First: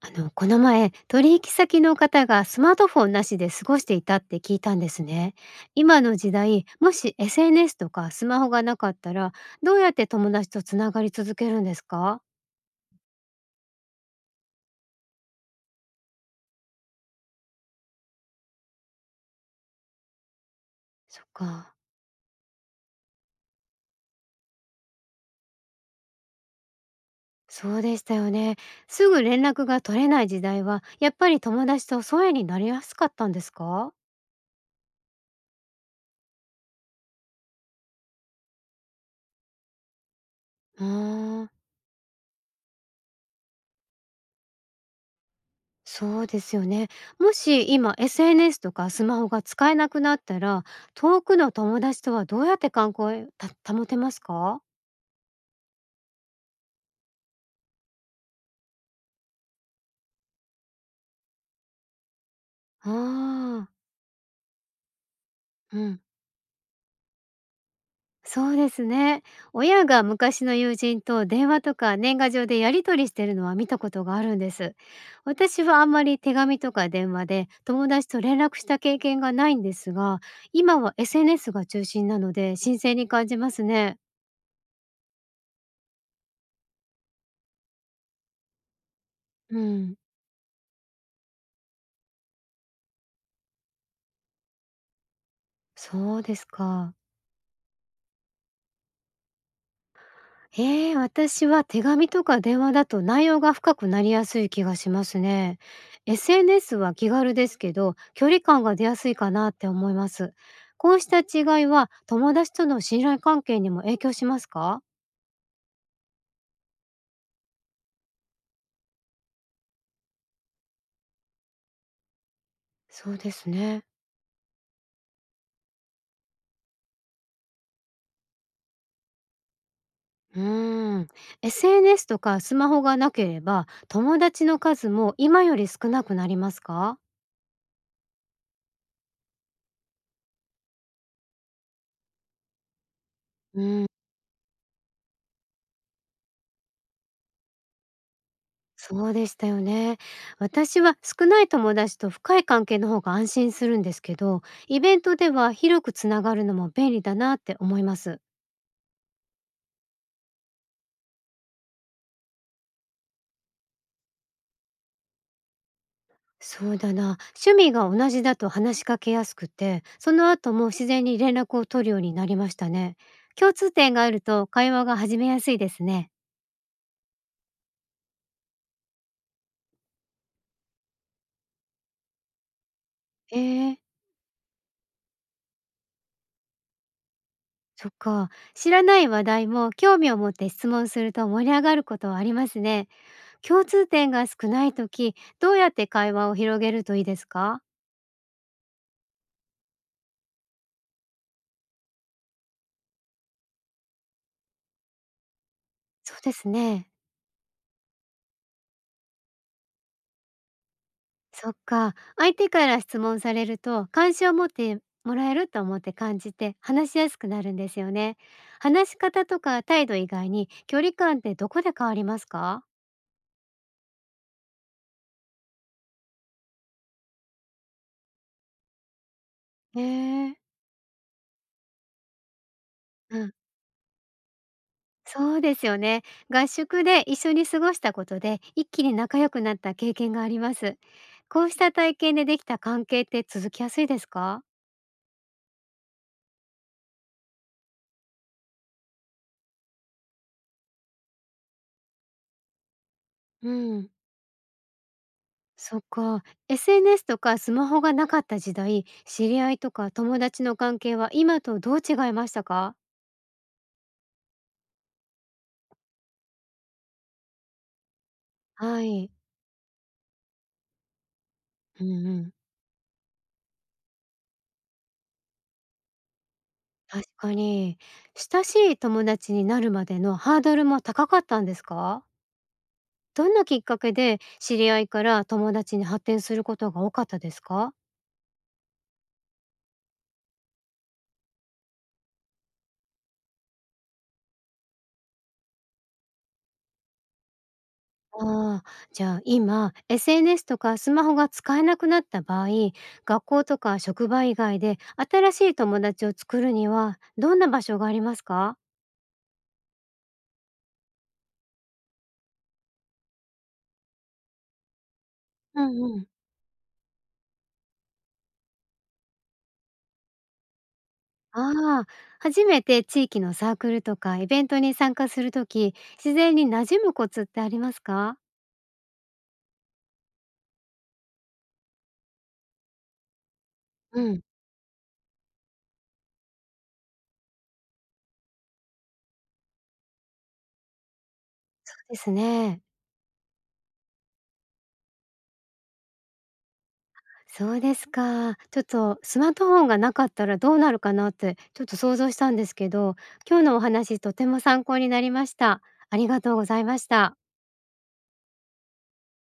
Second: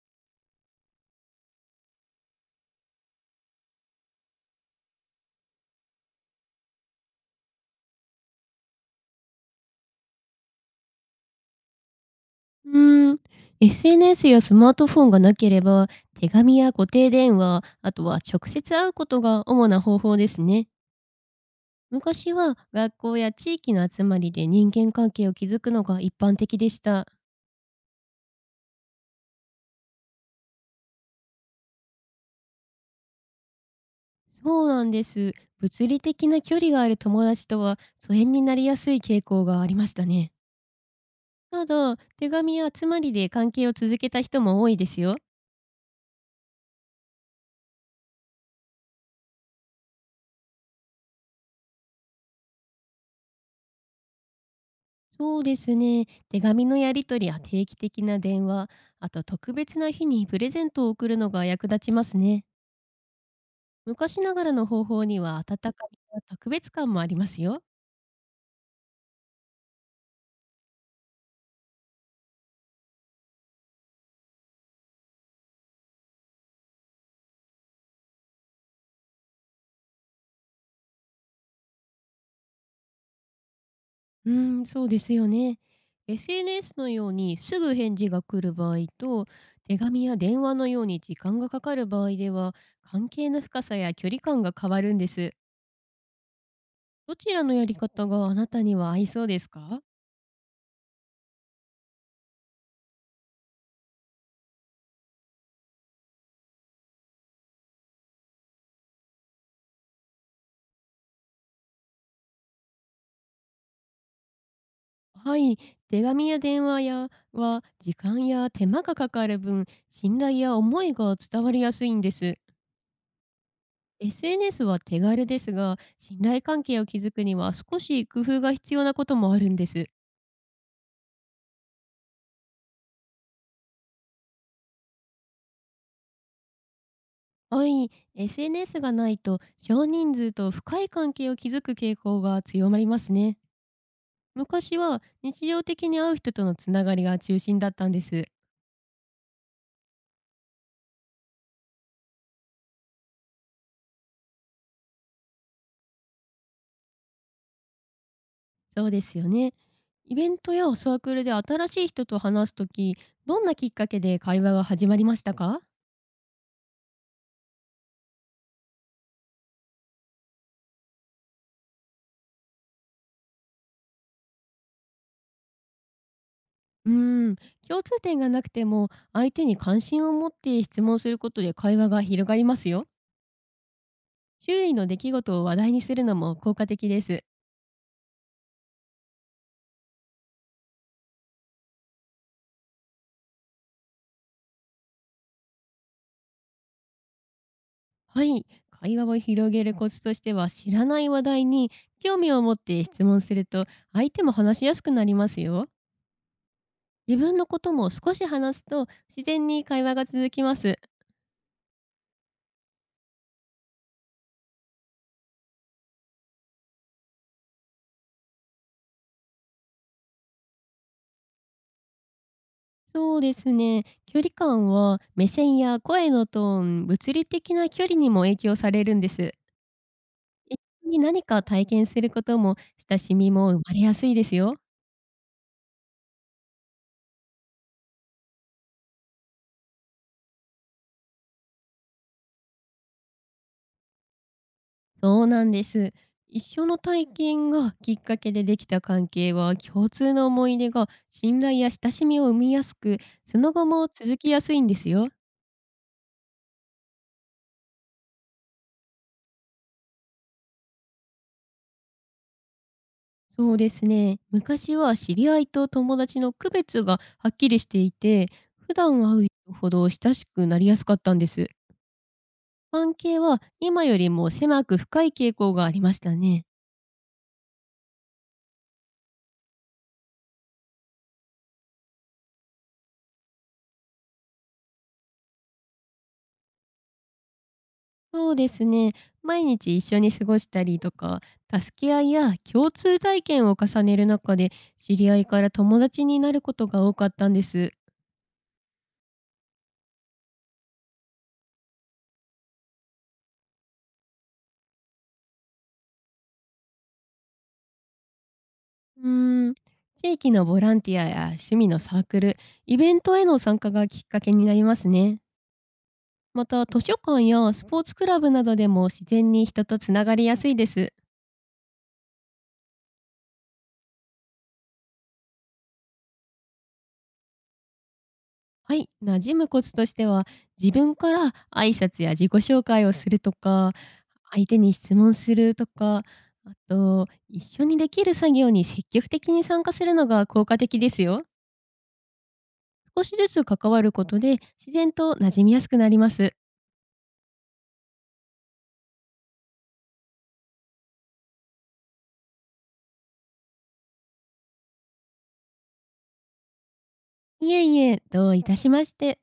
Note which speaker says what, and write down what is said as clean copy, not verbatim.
Speaker 1: この前、取引先の方がスマートフォンなしで過ごしていたって聞いたんですね。今の時代、もし SNS とかスマホがなかったら、どうやって友達とつながり続けるんですか？
Speaker 2: うーん、SNS やスマートフォンがなければ、手紙や固定電話、あとは直接会うことが主な方法ですね。
Speaker 1: そっか、
Speaker 2: 昔は学校や地域の集まりで人間関係を築くのが一般的でした。
Speaker 1: そうでしたよね。すぐ連絡が取れない時代は、やっぱり友達と疎遠になりやすかったんですか？
Speaker 2: そうなんです。物理的な距離がある友達とは疎遠になりやすい傾向がありましたね。
Speaker 1: うーん、
Speaker 2: ただ、手紙や集まりで関係を続けた人も多いですよ。
Speaker 1: そうですよね。もし今 SNS とかスマホが使えなくなったら、遠くの友達とはどうやって関係を保てますか？
Speaker 2: そうですね。手紙のやり取りや定期的な電話、あと特別な日にプレゼントを送るのが役立ちますね。
Speaker 1: ああ、
Speaker 2: 昔ながらの方法には温
Speaker 1: う
Speaker 2: かみ
Speaker 1: ん。
Speaker 2: や特別感もありますよ。
Speaker 1: そうですね。親が昔の友人と電話とか年賀状でやり取りしてるのは見たことがあるんです。私はあんまり手紙とか電話で友達と連絡した経験がないんですが、今は SNS が中心なので新鮮に感じますね。
Speaker 2: うーん、そうですよね。SNS のようにすぐ返事が来る場合と、
Speaker 1: う
Speaker 2: 手
Speaker 1: ん、
Speaker 2: 紙や電話のように時間がかかる場合では、関係の深さや距離感が変わるんです。
Speaker 1: そうですか。
Speaker 2: どちらのやり方があなたには合いそうですか？
Speaker 1: ええ、私は手紙とか電話だと内容が深くなりやすい気がしますね。SNS は気軽ですけど、距離感が出やすいかなって思います。こうした違いは友達との信頼関係にも影響しますか？
Speaker 2: はい、手紙や電話やは時間や手間がかかる分、信頼や思いが伝わりやすいんです。
Speaker 1: そうですね。
Speaker 2: SNS は手軽ですが、信頼関係を築くには少し工夫が必要なこともあるんです。
Speaker 1: うーん。SNS とかスマホがなければ友達の数も今より少なくなりますか？
Speaker 2: はい、SNS がないと少人数と深い関係を築く傾向が強まりますね。
Speaker 1: うー
Speaker 2: 昔は日常的に会う人とのつながりが中心だったんです。
Speaker 1: そうでしたよね。私は少ない友達と深い関係の方が安心するんですけど、イベントでは広くつながるのも便利だなって思います。
Speaker 2: そうですよね。イベントやサークルで新しい人と話すとき、どんなきっかけで会話が始まりましたか？
Speaker 1: そうだな。趣味が同じだと話しかけやすくて、その後も自然に連絡を取るようになりましたね。共通点があると会話が始めやすいですね。
Speaker 2: うーん、共通点がなくても相手に関心を持って質問することで会話が広がりますよ。
Speaker 1: えー、
Speaker 2: 周囲の出来事を話題にするのも効果的です。
Speaker 1: そっか。知らない話題も興味を持って質問すると盛り上がることはありますね。共通点が少ない時、どうやって会話を広げるといいですか？
Speaker 2: はい、会話を広げるコツとしては、知らない話題に興味を持って質問すると、相手も話しやすくなりますよ。
Speaker 1: そうですね。
Speaker 2: 自分のことも少し話すと、自然に会話が続きます。
Speaker 1: そっか。相手から質問されると、関心を持ってもらえると思って感じて、話しやすくなるんですよね。話し方とか態度以外に、距離感ってどこで変わりますか？
Speaker 2: そうですね。距離感は目線や声のトーン、物理的な距離にも影響されるんです。
Speaker 1: へえ。
Speaker 2: 一緒に何か体験することも、親し
Speaker 1: う
Speaker 2: み
Speaker 1: ん。
Speaker 2: も生まれやすいですよ。
Speaker 1: そうですよね。合宿で一緒に過ごしたことで、一気に仲良くなった経験があります。こうした体験でできた関係って続きやすいですか？
Speaker 2: そうなんです。一緒の体験がきっかけでできた関係は、共通の思い出が信頼や親しみを生みやすく、そ
Speaker 1: う
Speaker 2: の後も
Speaker 1: ん。
Speaker 2: 続きやすいんですよ。
Speaker 1: そっか。SNS とかスマホがなかった時代、知り合いとか友達の関係は今とどう違いましたか？
Speaker 2: そうですね。昔は知り合いと友達の区別がはっきりしていて、普
Speaker 1: は
Speaker 2: 段
Speaker 1: い。
Speaker 2: 会う人ほど親しくなりやすかったんです。
Speaker 1: うんうん。
Speaker 2: 関係は今よりも狭く深い傾向がありましたね。
Speaker 1: 確かに。親しい友達になるまでのハードルも高かったんですか？どんなきっかけで知り合いから友達に発展することが多かったですか？
Speaker 2: そうですね。毎日一緒に過ごしたりとか、助け合いや共通体験を重ねる中で、知り合いから友達になることが多かったんです。
Speaker 1: ああ、じゃあ今、SNS とかスマホが使えなくなった場合、学校とか職場以外で新しい友達を作るにはどんな場所がありますか？
Speaker 2: うーん、地域のボランティアや趣味のサークル、イベントへの参加がきっかけになりますね。
Speaker 1: うんうん。
Speaker 2: また、図書館やスポーツクラブなどでも自然に人とつながりやすいです。
Speaker 1: ああ、初めて地域のサークルとかイベントに参加するとき、自然に馴染むコツってありますか？
Speaker 2: はい、馴染むコツとしては、自分から挨拶や自己紹介をするとか、
Speaker 1: うん。
Speaker 2: 相手に質問するとか、あと、一緒にできる作業に積極的に参加するのが効果的ですよ。
Speaker 1: そうですね。
Speaker 2: 少しずつ関わることで、自然と馴染みやすくなります。
Speaker 1: そうですか。ちょっとスマートフォンがなかったらどうなるかなってちょっと想像したんですけど、今日のお話とても参考になりました。ありがとうございました。
Speaker 2: いえいえ、どういたしまして。